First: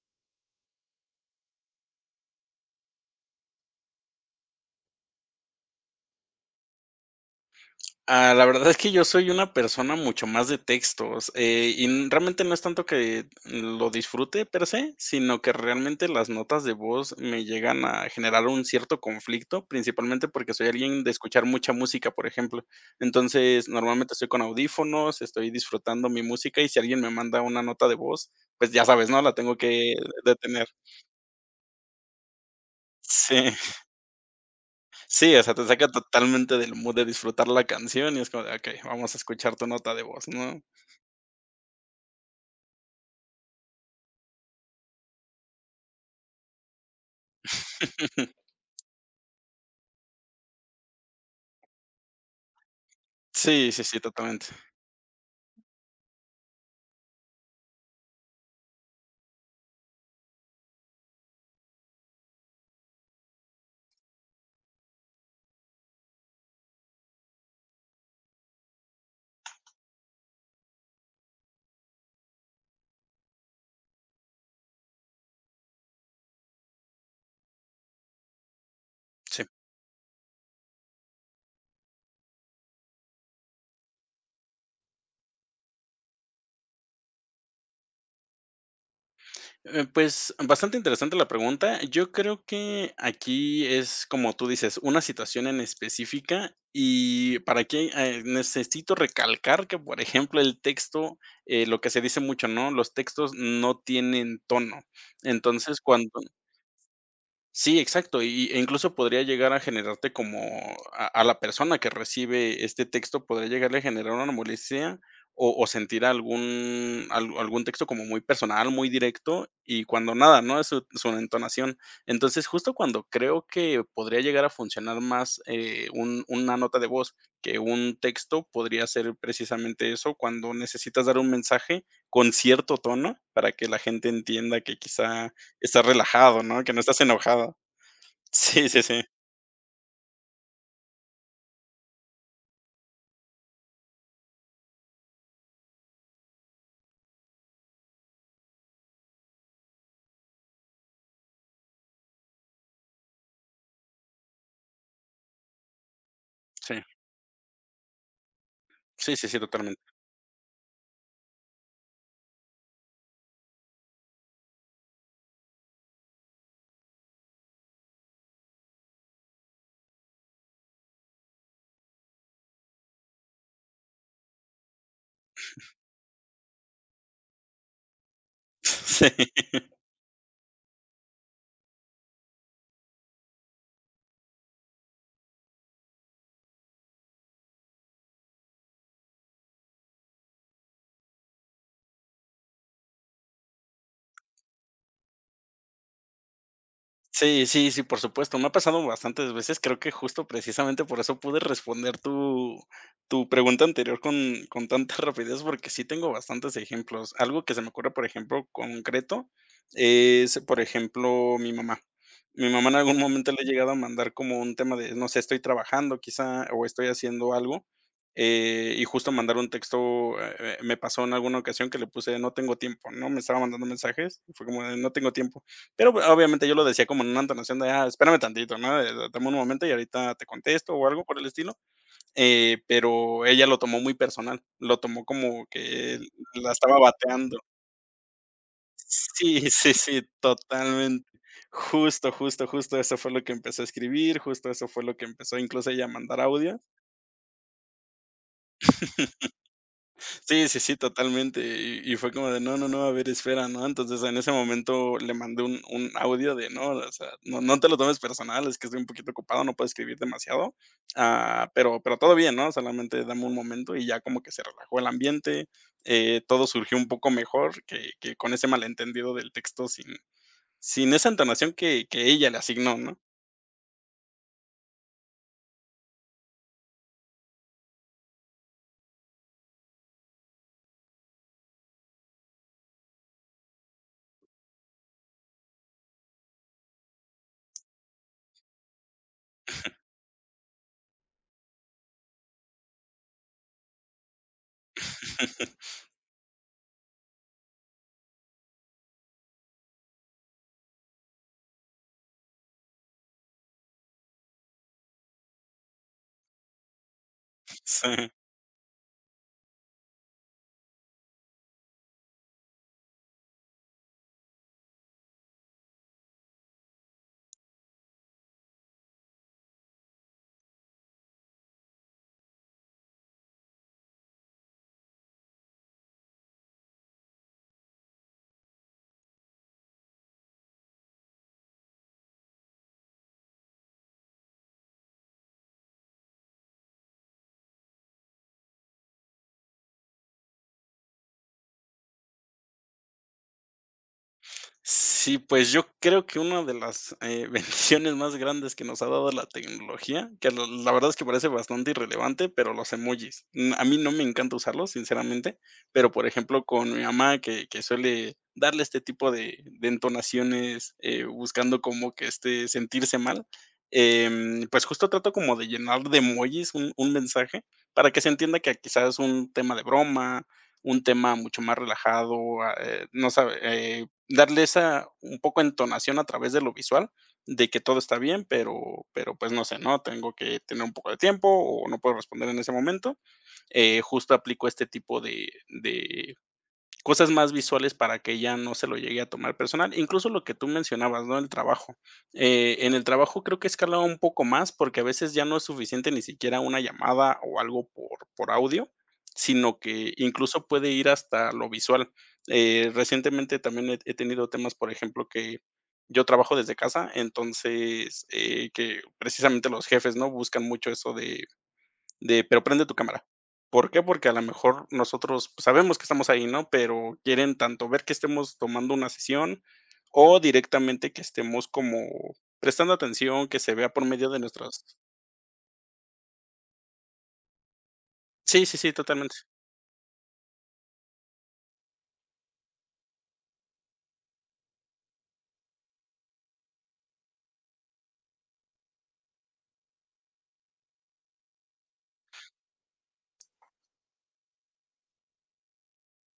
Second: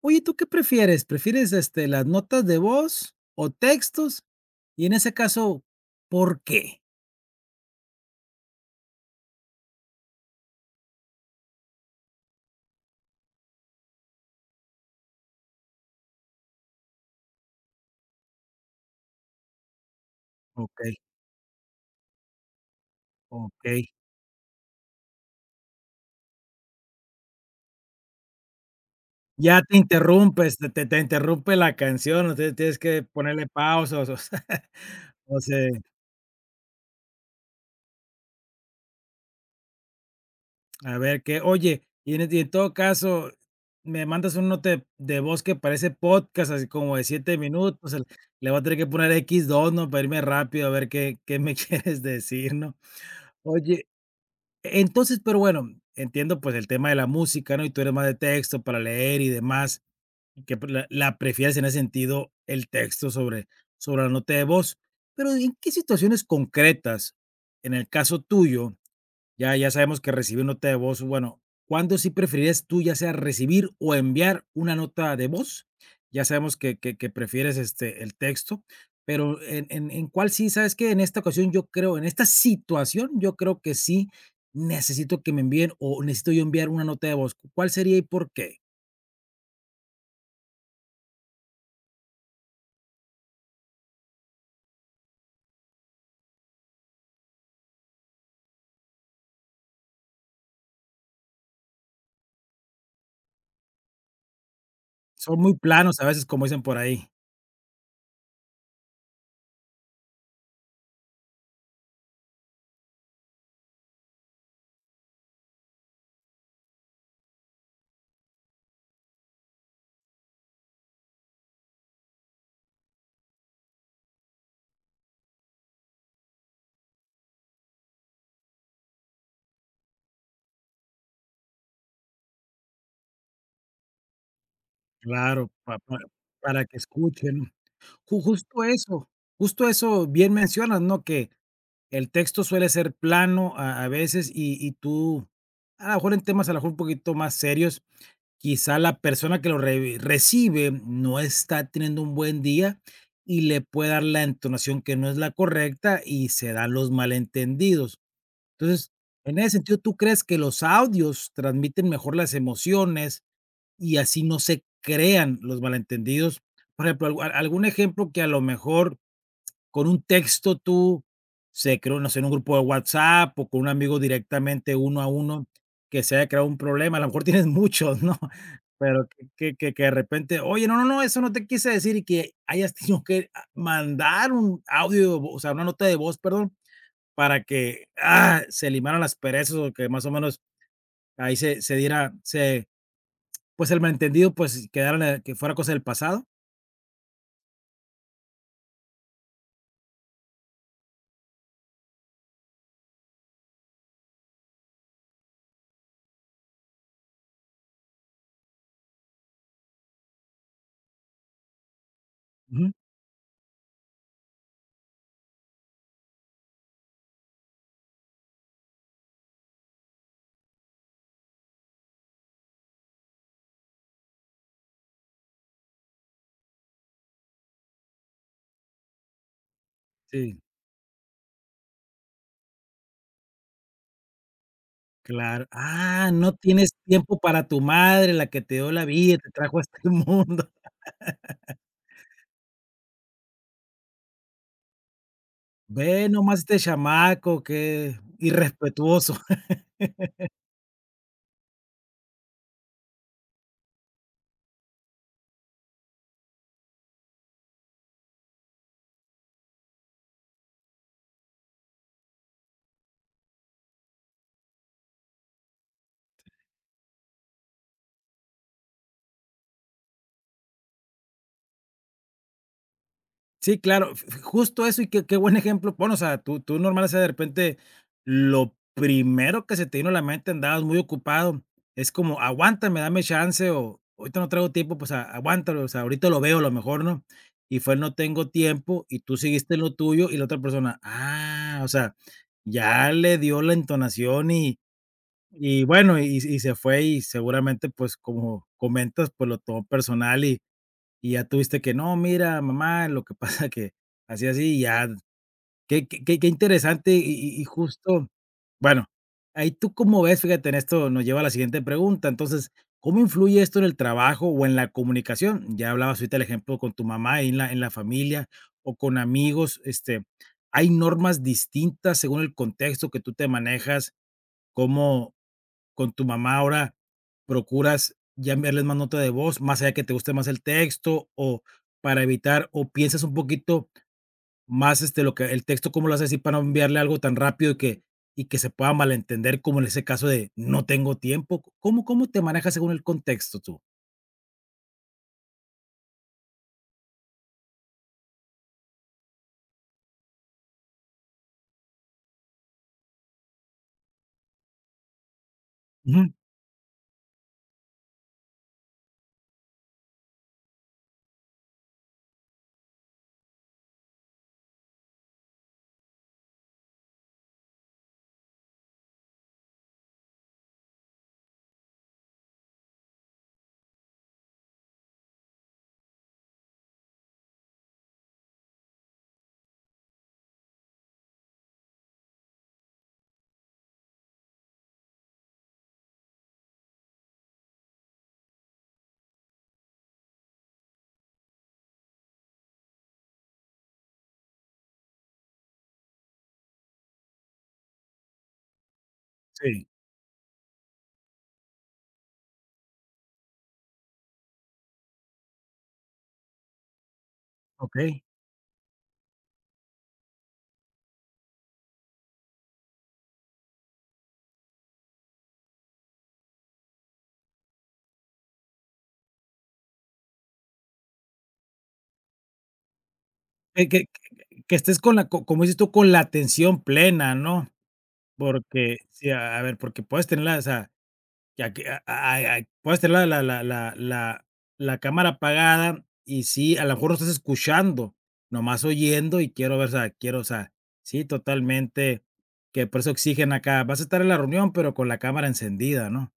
Oye, ¿tú qué prefieres? ¿Prefieres, este, las notas de voz o textos? Y en ese caso, ¿por qué? Ah, la verdad es que yo soy una persona mucho más de textos, y n realmente no es tanto que lo disfrute per se, sino que realmente las notas de voz me llegan a generar un cierto conflicto, principalmente porque soy Okey, alguien de escuchar mucha música, por ejemplo. Entonces, okey. normalmente estoy con audífonos, estoy disfrutando mi música, y si alguien me manda una nota de voz, pues ya sabes, ¿no? La tengo Ya te que interrumpes, detener. te interrumpe la canción, entonces tienes que ponerle Sí, pausas, o sea, sí, o o sea, te sea, saca totalmente del mood de disfrutar la canción, y es como de: "Okey, vamos a escuchar tu nota de voz", ¿no? a ver qué. Oye, y y en todo caso, me mandas un note de voz que parece podcast, así como de 7 minutos, el le voy a tener que poner x2, ¿no? Para irme rápido a ver qué me quieres decir, ¿no? Sí, sí, Oye. sí, totalmente. Entonces, pero bueno, entiendo, pues, el tema de la música, ¿no? Y tú eres más de texto para leer y demás, y que pre la la prefieres en ese sentido, el texto sobre la nota de voz. Pero, ¿en qué situaciones concretas, en el caso tuyo, ya sabemos que recibir nota de voz, bueno, cuándo sí preferirías tú, ya sea recibir o enviar una nota de voz? Ya sabemos que prefieres, este, el texto, pero Sí. en cuál sí, ¿sabes que en esta ocasión yo creo, en esta situación, yo creo que sí necesito que me envíen o necesito yo enviar una nota de voz, cuál sería y por qué? Pues, bastante interesante la pregunta. Yo creo que aquí es, como tú dices, una situación en específica y para qué, necesito recalcar que, por ejemplo, el texto, lo que se dice mucho, ¿no? Los textos no tienen tono. Son muy Entonces, planos a cuando veces, como dicen por ahí. Sí, exacto, y incluso podría llegar a generarte como a la persona que recibe este texto, podría llegarle a generar una molestia o sentir algún texto como muy personal, muy directo, y cuando nada, ¿no? Es su entonación. Entonces, justo cuando creo que podría llegar a funcionar más, un una nota de voz que un texto, podría ser precisamente eso, cuando necesitas dar un mensaje con cierto tono para que la gente entienda que quizá Claro, pa estás pa relajado, ¿no? para Que que no estás escuchen. enojado. Ju Sí, sí, sí. Justo eso bien mencionas, ¿no? Que el texto suele ser plano a veces y tú, a lo mejor en temas a lo mejor un poquito más serios, quizá la persona que lo re recibe no está teniendo un buen día y le puede dar la entonación que no es la correcta y se dan Sí. los malentendidos. Entonces, Sí, sí, en sí, ese sentido, totalmente. ¿tú crees que los audios transmiten mejor las emociones y así no se crean los malentendidos? Por ejemplo, algu algún ejemplo que a lo mejor con un texto tú, se creó, no sé, en un grupo de WhatsApp o con un amigo directamente uno a uno que se haya creado un problema. A lo mejor tienes muchos, ¿no? Pero que Sí. que que que de repente: "Oye, no, no, no, eso no te quise decir", y que hayas tenido que a mandar un audio, o o sea, una nota de voz, perdón, para que, ah, se limaran las perezas o que más o menos ahí se diera se pues, el malentendido, pues, quedara en el que fuera cosa del pasado. Sí, sí, sí, por supuesto. Me ha pasado bastantes veces. Creo que justo precisamente por eso pude responder tu pregunta anterior con tanta rapidez, porque sí tengo bastantes ejemplos. Algo que se me ocurre, por ejemplo, concreto, es, por ejemplo, mi mamá. Mi Ujú, mamá en algún momento le he llegado a mandar como un tema de, no sé, estoy trabajando quizá o estoy haciendo algo. Y justo mandar un texto, me pasó en alguna ocasión que le puse, no tengo tiempo, ¿no? Me estaba mandando mensajes y fue como, de, no tengo tiempo, pero pues, obviamente yo lo decía como en una entonación de: "Ah, espérame tantito, ¿no? Dame un momento y ahorita te sí. contesto", o algo por el estilo, pero ella lo tomó muy personal, lo tomó Claro. como que Ah, no la tienes estaba tiempo bateando. para tu madre, la que te dio la vida, te Sí, trajo a sí, este sí, mundo. totalmente. Justo, justo, justo eso fue lo que empezó a escribir, justo eso fue lo que empezó incluso ella a Ve mandar nomás este audio. chamaco, qué irrespetuoso. Sí, sí, sí, totalmente. Y fue como de: "No, no, no, a ver, espera", ¿no? Entonces, en ese momento le mandé un audio de: "No, o sea, no te lo tomes personal, es que estoy un poquito ocupado, no puedo escribir demasiado, pero todo bien, ¿no? Solamente dame un momento", y ya como que se relajó el ambiente, todo surgió un poco mejor que con ese malentendido del texto sin esa entonación que ella le asignó, ¿no? Sí, claro, f f justo eso, y qué buen ejemplo. Bueno, o sea, tú normal, o sea, de repente, lo primero que se te vino a la mente, andabas muy ocupado, es como: "Aguántame, dame chance", o: "Ahorita no traigo tiempo, pues, a aguántalo, o sea, ahorita lo veo a lo mejor", ¿no? Y fue "No tengo tiempo", y tú seguiste en lo tuyo, y la otra persona, ah, o sea. Ya le dio la entonación y bueno, y se fue, y seguramente, pues, como comentas, pues, lo tomó personal y ya tuviste que: "No, mira, mamá, lo que pasa que así, así", y ya. Qué interesante y justo Sí. bueno, ahí tú cómo ves, fíjate, en esto nos lleva a la siguiente pregunta. Entonces, ¿cómo influye esto en el trabajo o en la comunicación? Ya hablabas ahorita el ejemplo con tu mamá en la familia o con amigos. Este, ¿hay normas distintas según el contexto que tú te manejas? ¿Cómo con tu mamá ahora procuras ya enviarles más nota de voz, más allá que te guste más el texto o para evitar o piensas un poquito? Más, este, lo que el texto, cómo lo haces así para no enviarle algo tan rápido y que se pueda malentender, como en ese caso de: "No tengo tiempo". ¿Cómo cómo te manejas según el contexto tú? Sí, pues yo creo que una de las, bendiciones más grandes que nos ha dado la tecnología, que la verdad es que parece bastante irrelevante, pero los emojis. A mí no me encanta usarlos, sinceramente, pero, Ujú, por ejemplo, con mi mamá, que suele darle este tipo de entonaciones, buscando como que, este, sentirse mal, pues justo trato como de llenar de emojis un mensaje para que se entienda que quizás es un tema de broma, un tema mucho más relajado, no sabe, darle esa un poco entonación a través de lo visual, de que todo está bien, pero pues, no sé, ¿no? Tengo que tener un poco de tiempo o no puedo responder en ese momento. Justo aplico este tipo de cosas más visuales para que ya no se lo llegue a tomar personal. Incluso lo que tú mencionabas, ¿no? El trabajo. En el trabajo creo que he escalado un poco más porque a veces ya no es suficiente ni siquiera una llamada o algo por audio, sino sí, que incluso puede ir hasta lo visual. Recientemente también he tenido temas, por ejemplo, que yo trabajo desde casa, okey. entonces, que precisamente los jefes, ¿no? Buscan mucho eso de, pero prende tu cámara. ¿Por qué? Porque a lo mejor nosotros, pues, sabemos que estamos ahí, ¿no? Pero quieren tanto ver que estemos tomando una sesión o directamente que estemos como prestando atención, que se Que vea que por medio de que que nuestras estés con la co como dices tú, con la atención plena, ¿no? Sí, sí, sí, Porque sí, totalmente. a ver, porque puedes tenerla. Ya que a puedes tener la cámara apagada y sí, a lo mejor no estás escuchando, nomás oyendo y quiero ver, o sea, quiero, o sea, sí, totalmente, que por eso exigen acá, vas a estar en la reunión, pero con la cámara encendida, ¿no?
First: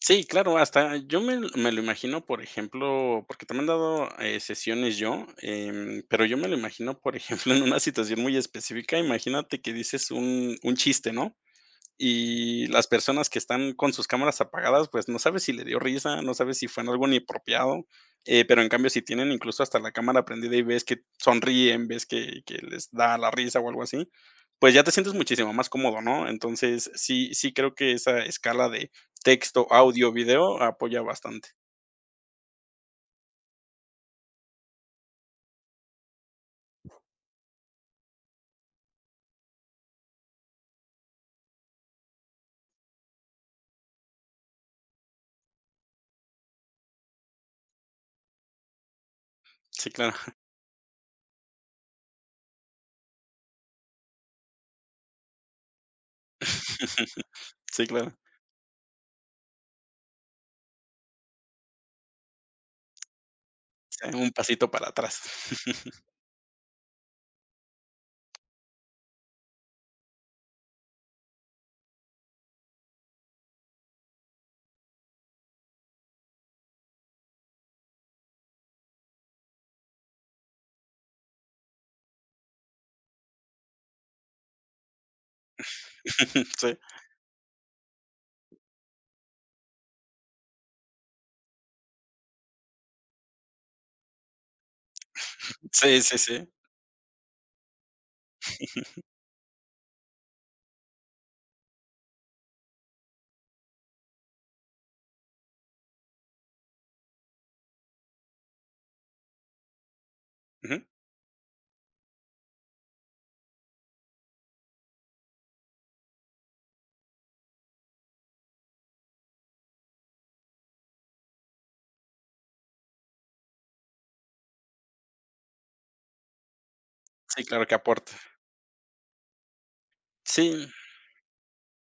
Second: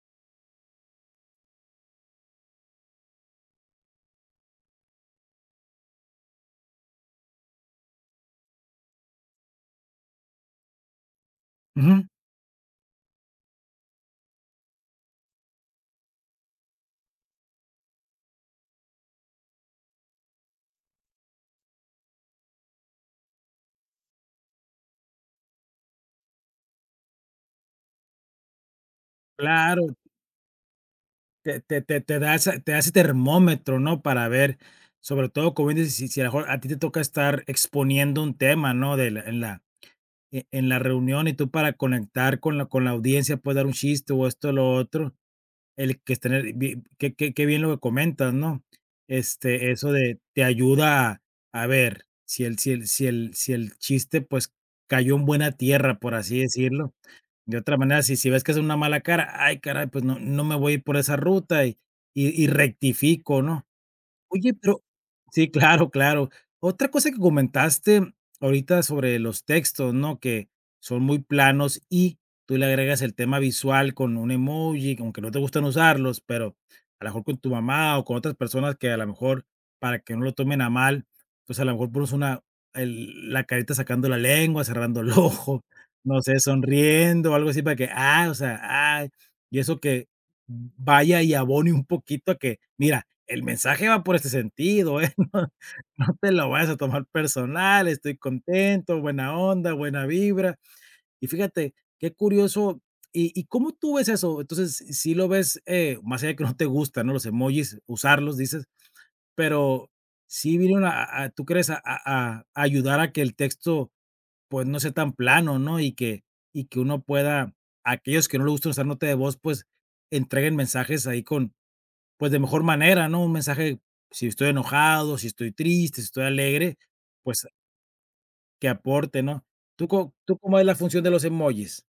Sí, claro, hasta yo me lo imagino, por ejemplo, porque también he dado, sesiones yo, pero yo me lo imagino, por ejemplo, en una situación muy específica. Imagínate que dices un chiste, ¿no? Ujú, Y las personas que están con sus cámaras apagadas, pues, no sabes si le dio risa, no sabes si fue en algo inapropiado, pero en cambio, si tienen incluso hasta la cámara prendida y ves que sonríen, ves que les da la risa o algo así, pues, ya te sientes muchísimo más cómodo, ¿no? Entonces, sí sí creo que esa escala de texto, claro, audio, video apoya bastante. te da ese termómetro, ¿no? Para ver, sobre todo, como dices, si a lo mejor a ti te toca estar exponiendo un tema, ¿no? De la en la e en la reunión y tú para conectar con la audiencia, puedes dar un chiste o esto o lo otro. El que es tener bien qué bien lo que comentas, ¿no? Este, Sí, eso claro. de te ayuda a ver si el chiste, pues, cayó en buena tierra, por así decirlo. De otra Sí, manera, claro. si ves que es una mala cara, ay, caray, pues no me voy a ir por esa ruta y y rectifico, ¿no? Sí, un Oye, pasito pero para atrás. sí, claro, claro. Otra cosa que comentaste ahorita sobre los textos, ¿no? Que son muy planos y tú le agregas el tema visual con un emoji, aunque no te gustan usarlos, pero a lo mejor con tu mamá o con otras personas que a lo mejor, para que no lo tomen a mal, pues a lo mejor pones una, la carita sacando la lengua, cerrando el ojo, no sé, Sí. sonriendo o algo así para que, ah, o sea, ah, y eso que vaya y abone un poquito a que, mira, el mensaje va por este sentido, ¿eh? No, Sí, no sí, te lo sí. vayas a tomar personal, estoy contento, buena onda, buena vibra. Y fíjate, qué curioso. ¿Y cómo tú ves eso? Entonces, si lo ves, más allá de que no te gustan, ¿no? Los emojis, usarlos, dices, pero sí Ujú. vinieron ¿tú crees? A ayudar a que el texto, pues, no sea tan plano, ¿no? Y que uno pueda, aquellos que no le gustan usar nota de voz, pues, entreguen mensajes ahí pues, de mejor manera, ¿no? Un mensaje, si estoy enojado, si estoy triste, si estoy alegre, Sí, pues, claro que aporta. que aporte, ¿no? ¿Tú Sí. cómo es la función de los emojis?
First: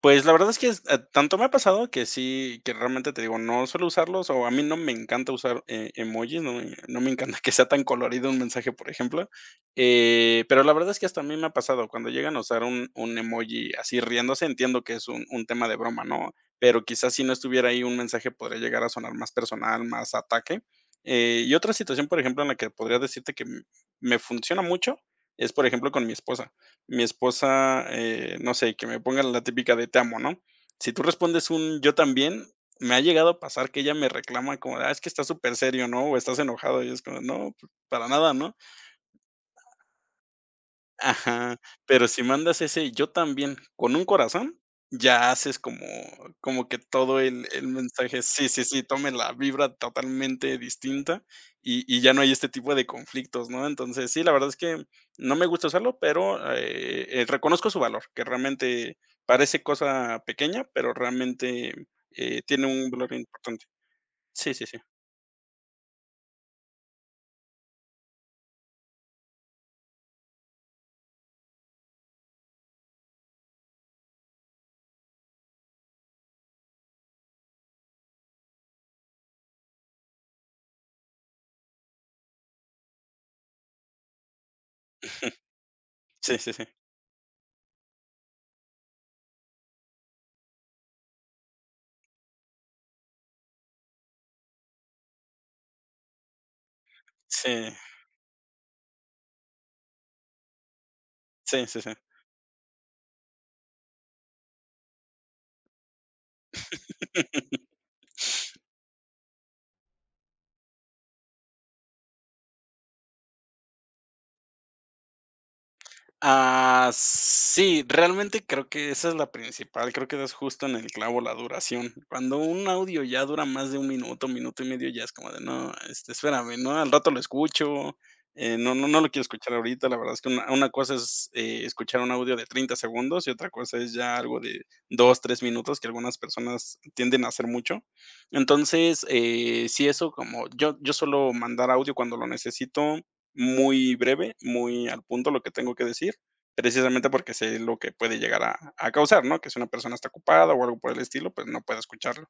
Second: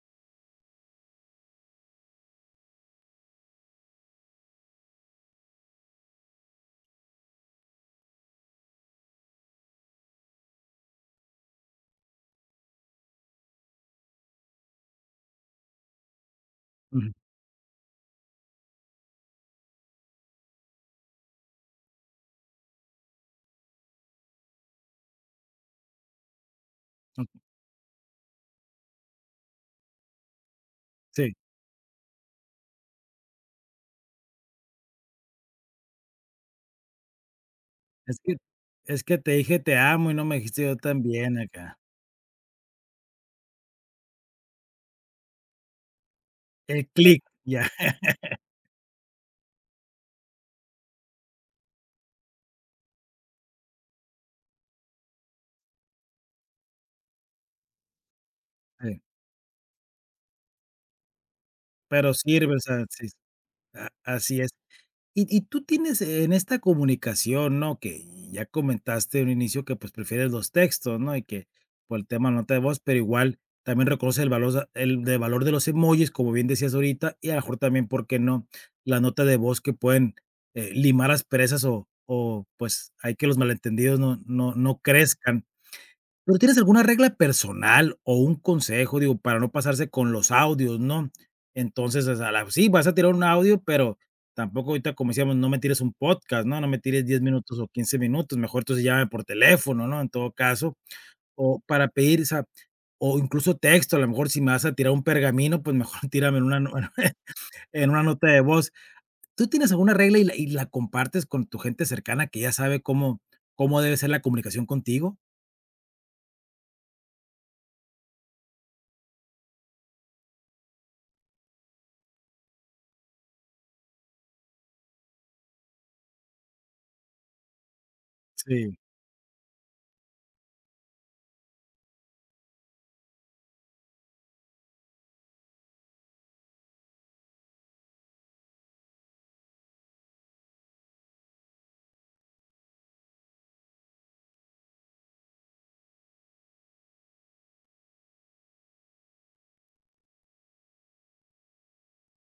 Pues, la verdad es que es, tanto me ha pasado que sí, que realmente te digo, no suelo usarlos, o a mí no me encanta usar emojis, no me encanta que sea tan colorido un mensaje, por ejemplo, pero la verdad es que hasta a mí me ha pasado, cuando llegan a usar un emoji así riéndose, entiendo que es un tema de broma, ¿no? Pero Ujú, quizás si no estuviera ahí un mensaje podría llegar a sonar más personal, más ataque, y otra situación, por ejemplo, en la que podría decirte que m me funciona mucho es, por ejemplo, con mi esposa mi okey. esposa, no sé, que me ponga la típica de te amo, ¿no? Si tú Sí, respondes un yo también, me ha llegado a pasar que ella me reclama como, de, es que estás súper serio, ¿no? O estás enojado. Y es como, no, pues, para es nada, que ¿no? es que te dije te amo y no me dijiste yo también Ajá, acá. pero si mandas ese "yo también" con un corazón, ya haces como que El todo clic, el ya, mensaje sí, sí, sí, tome la vibra totalmente distinta, y ya no hay este tipo de conflictos, ¿no? Entonces, sí, la verdad es que no me gusta usarlo, pero, reconozco su valor, que realmente sí, parece cosa pequeña, pero realmente, pero sirve, o tiene sea, un sí, valor importante. a así es. Sí, sí, sí. Y tú tienes en esta comunicación, ¿no? Que ya comentaste en un inicio que, pues, prefieres los textos, ¿no? Y que por el tema nota de voz, pero igual también reconoce el valor el de valor de los emojis, como bien decías ahorita, y a lo mejor también, ¿por qué no? La nota de voz que pueden, limar asperezas o pues, hay que los malentendidos no crezcan. Pero, Sí, sí, ¿tienes sí. alguna regla personal o un consejo? Digo, para no pasarse con los audios, ¿no? Entonces, o sea, la sí, vas a tirar un audio, pero tampoco ahorita, como decíamos, no me tires un podcast, ¿no? No me tires diez Sí, minutos o 15 minutos, mejor entonces llámame por teléfono, ¿no? En todo caso, o sí, sí, para sí. pedir, o sea, o incluso texto, a lo mejor si me vas a tirar un pergamino, pues mejor tírame en una no en una nota de voz. ¿Tú tienes alguna regla y la compartes con tu gente cercana que ya sabe cómo debe ser la comunicación contigo? Ah, sí, realmente creo que esa es la principal, creo que das justo en el clavo la duración. Cuando un audio ya dura más de un minuto, minuto y medio, ya es como de: "No, este, espérame, ¿no? Al rato lo escucho, no Sí, no no lo quiero escuchar ahorita". La verdad es que una cosa es, escuchar un audio de 30 segundos y otra cosa es ya algo de 2, 3 minutos, que algunas personas tienden a hacer mucho. Entonces, sí, eso como yo suelo mandar audio cuando lo necesito muy breve, muy al punto lo que tengo que decir, precisamente porque sé lo que puede llegar a causar, ¿no? Que si una persona está ocupada o algo por el estilo, pues no puede escucharlo.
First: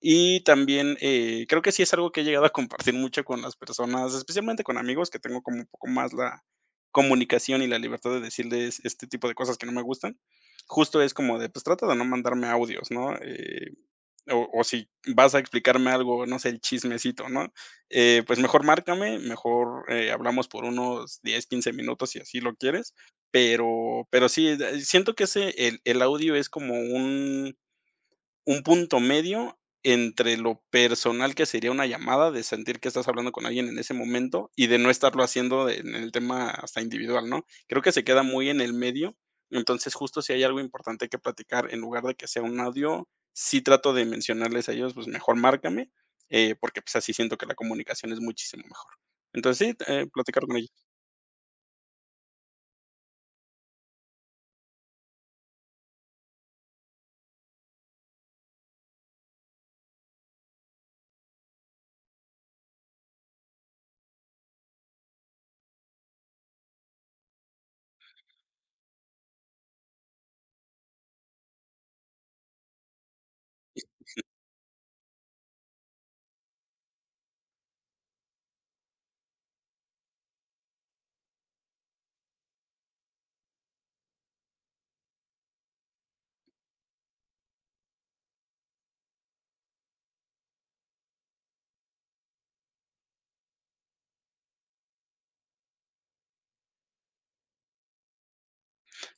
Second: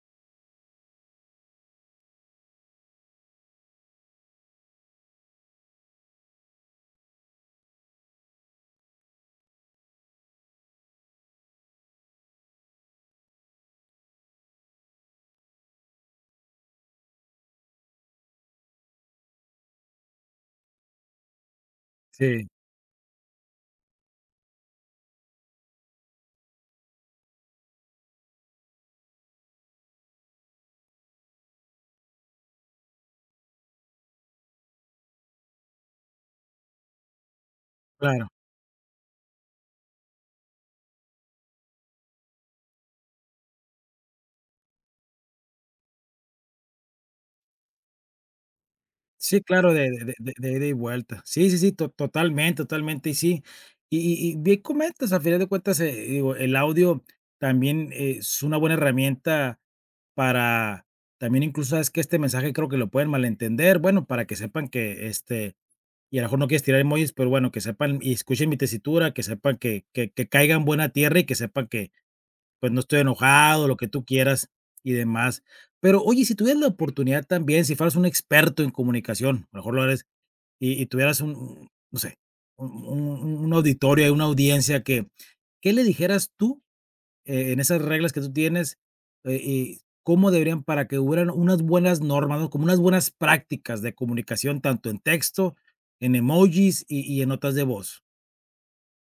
Y también, creo que sí es algo que he llegado a compartir mucho con las personas, especialmente con amigos, que tengo como un poco más la comunicación y la libertad de decirles este tipo de cosas que no me gustan. Justo es como de, pues trata de no mandarme audios, ¿no? O si vas a explicarme algo, no sé, el chismecito, ¿no? Pues mejor márcame, mejor, hablamos por unos 10, 15 minutos si así sí, lo quieres, pero sí, siento que ese el audio es como un punto medio entre lo personal que sería una llamada, de sentir que estás hablando con alguien en ese momento y de no estarlo haciendo en el tema hasta individual, ¿no? Creo que se queda claro. muy en el medio. Entonces, justo si hay algo importante que platicar, en lugar de que sea un audio, sí trato de mencionarles a ellos, pues mejor márcame, porque pues así siento que la comunicación es muchísimo mejor. Sí, Entonces claro, sí, de de de platicar de con ida y ellos. vuelta. Sí, sí, sí, to totalmente, totalmente, y sí. Y bien comentas, al final de cuentas, digo, el audio también es una buena herramienta para también incluso, ¿sabes que este mensaje creo que lo pueden malentender, bueno, para que sepan que, este, y a lo mejor no quieres tirar emojis, pero bueno, que sepan y escuchen mi tesitura, que sepan que caigan buena tierra y que sepan que, pues, no estoy enojado, lo que tú quieras y demás. Pero, oye, si tuvieras la oportunidad también, si fueras un experto en comunicación, a lo mejor lo eres y tuvieras un, no sé, un un auditorio, una audiencia que, ¿qué le dijeras tú, en esas reglas que tú tienes, y cómo deberían para que hubieran unas buenas normas, no? Como unas buenas prácticas de comunicación, tanto en texto, en emojis y en notas de voz.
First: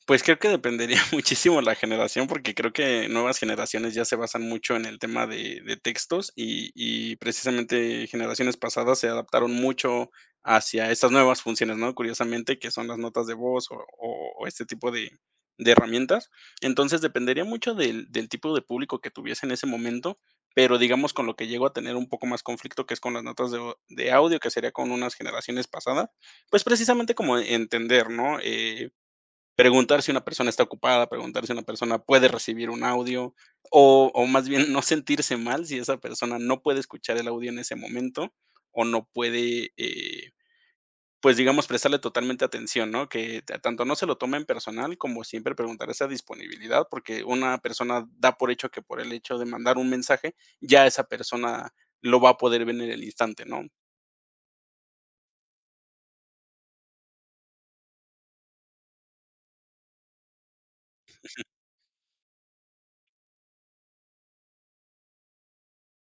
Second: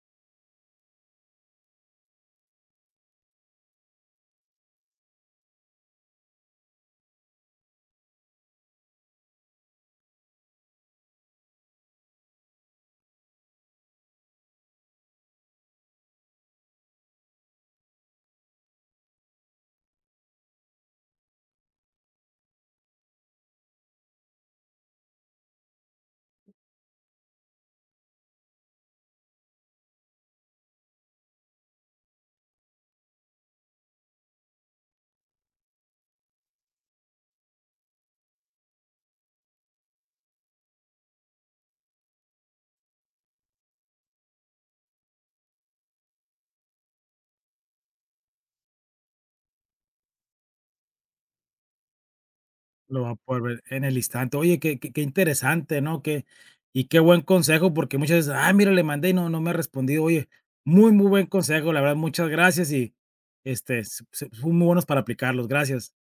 Pues creo que dependería muchísimo la generación, porque creo que nuevas generaciones ya se basan mucho en el tema de textos, y precisamente generaciones pasadas se adaptaron mucho hacia estas nuevas funciones, ¿no? Curiosamente, que son las notas de voz o este tipo de herramientas. Entonces, dependería mucho del tipo de público que tuviese en ese momento, pero digamos con lo que llego a tener un poco más conflicto, que es con las notas de audio, que sería con unas generaciones pasadas, pues precisamente como entender, ¿no? Preguntar si una persona está ocupada, preguntar si una persona puede recibir un audio o más bien no sentirse mal si esa persona no puede escuchar el audio en ese momento o no puede, pues digamos, prestarle totalmente atención, ¿no? Que tanto no se lo tome en personal como siempre preguntar esa disponibilidad porque una persona da por hecho que por el hecho de mandar un mensaje ya esa persona lo va a poder ver en Lo el va a poder instante, ver ¿no? en el instante. Oye, qué interesante, ¿no? Qué y qué buen consejo, porque muchas veces: "Ah, mira, le mandé y no me ha respondido". Oye, muy, muy buen consejo, la verdad, muchas gracias y, este, s s son muy buenos para aplicarlos. Gracias.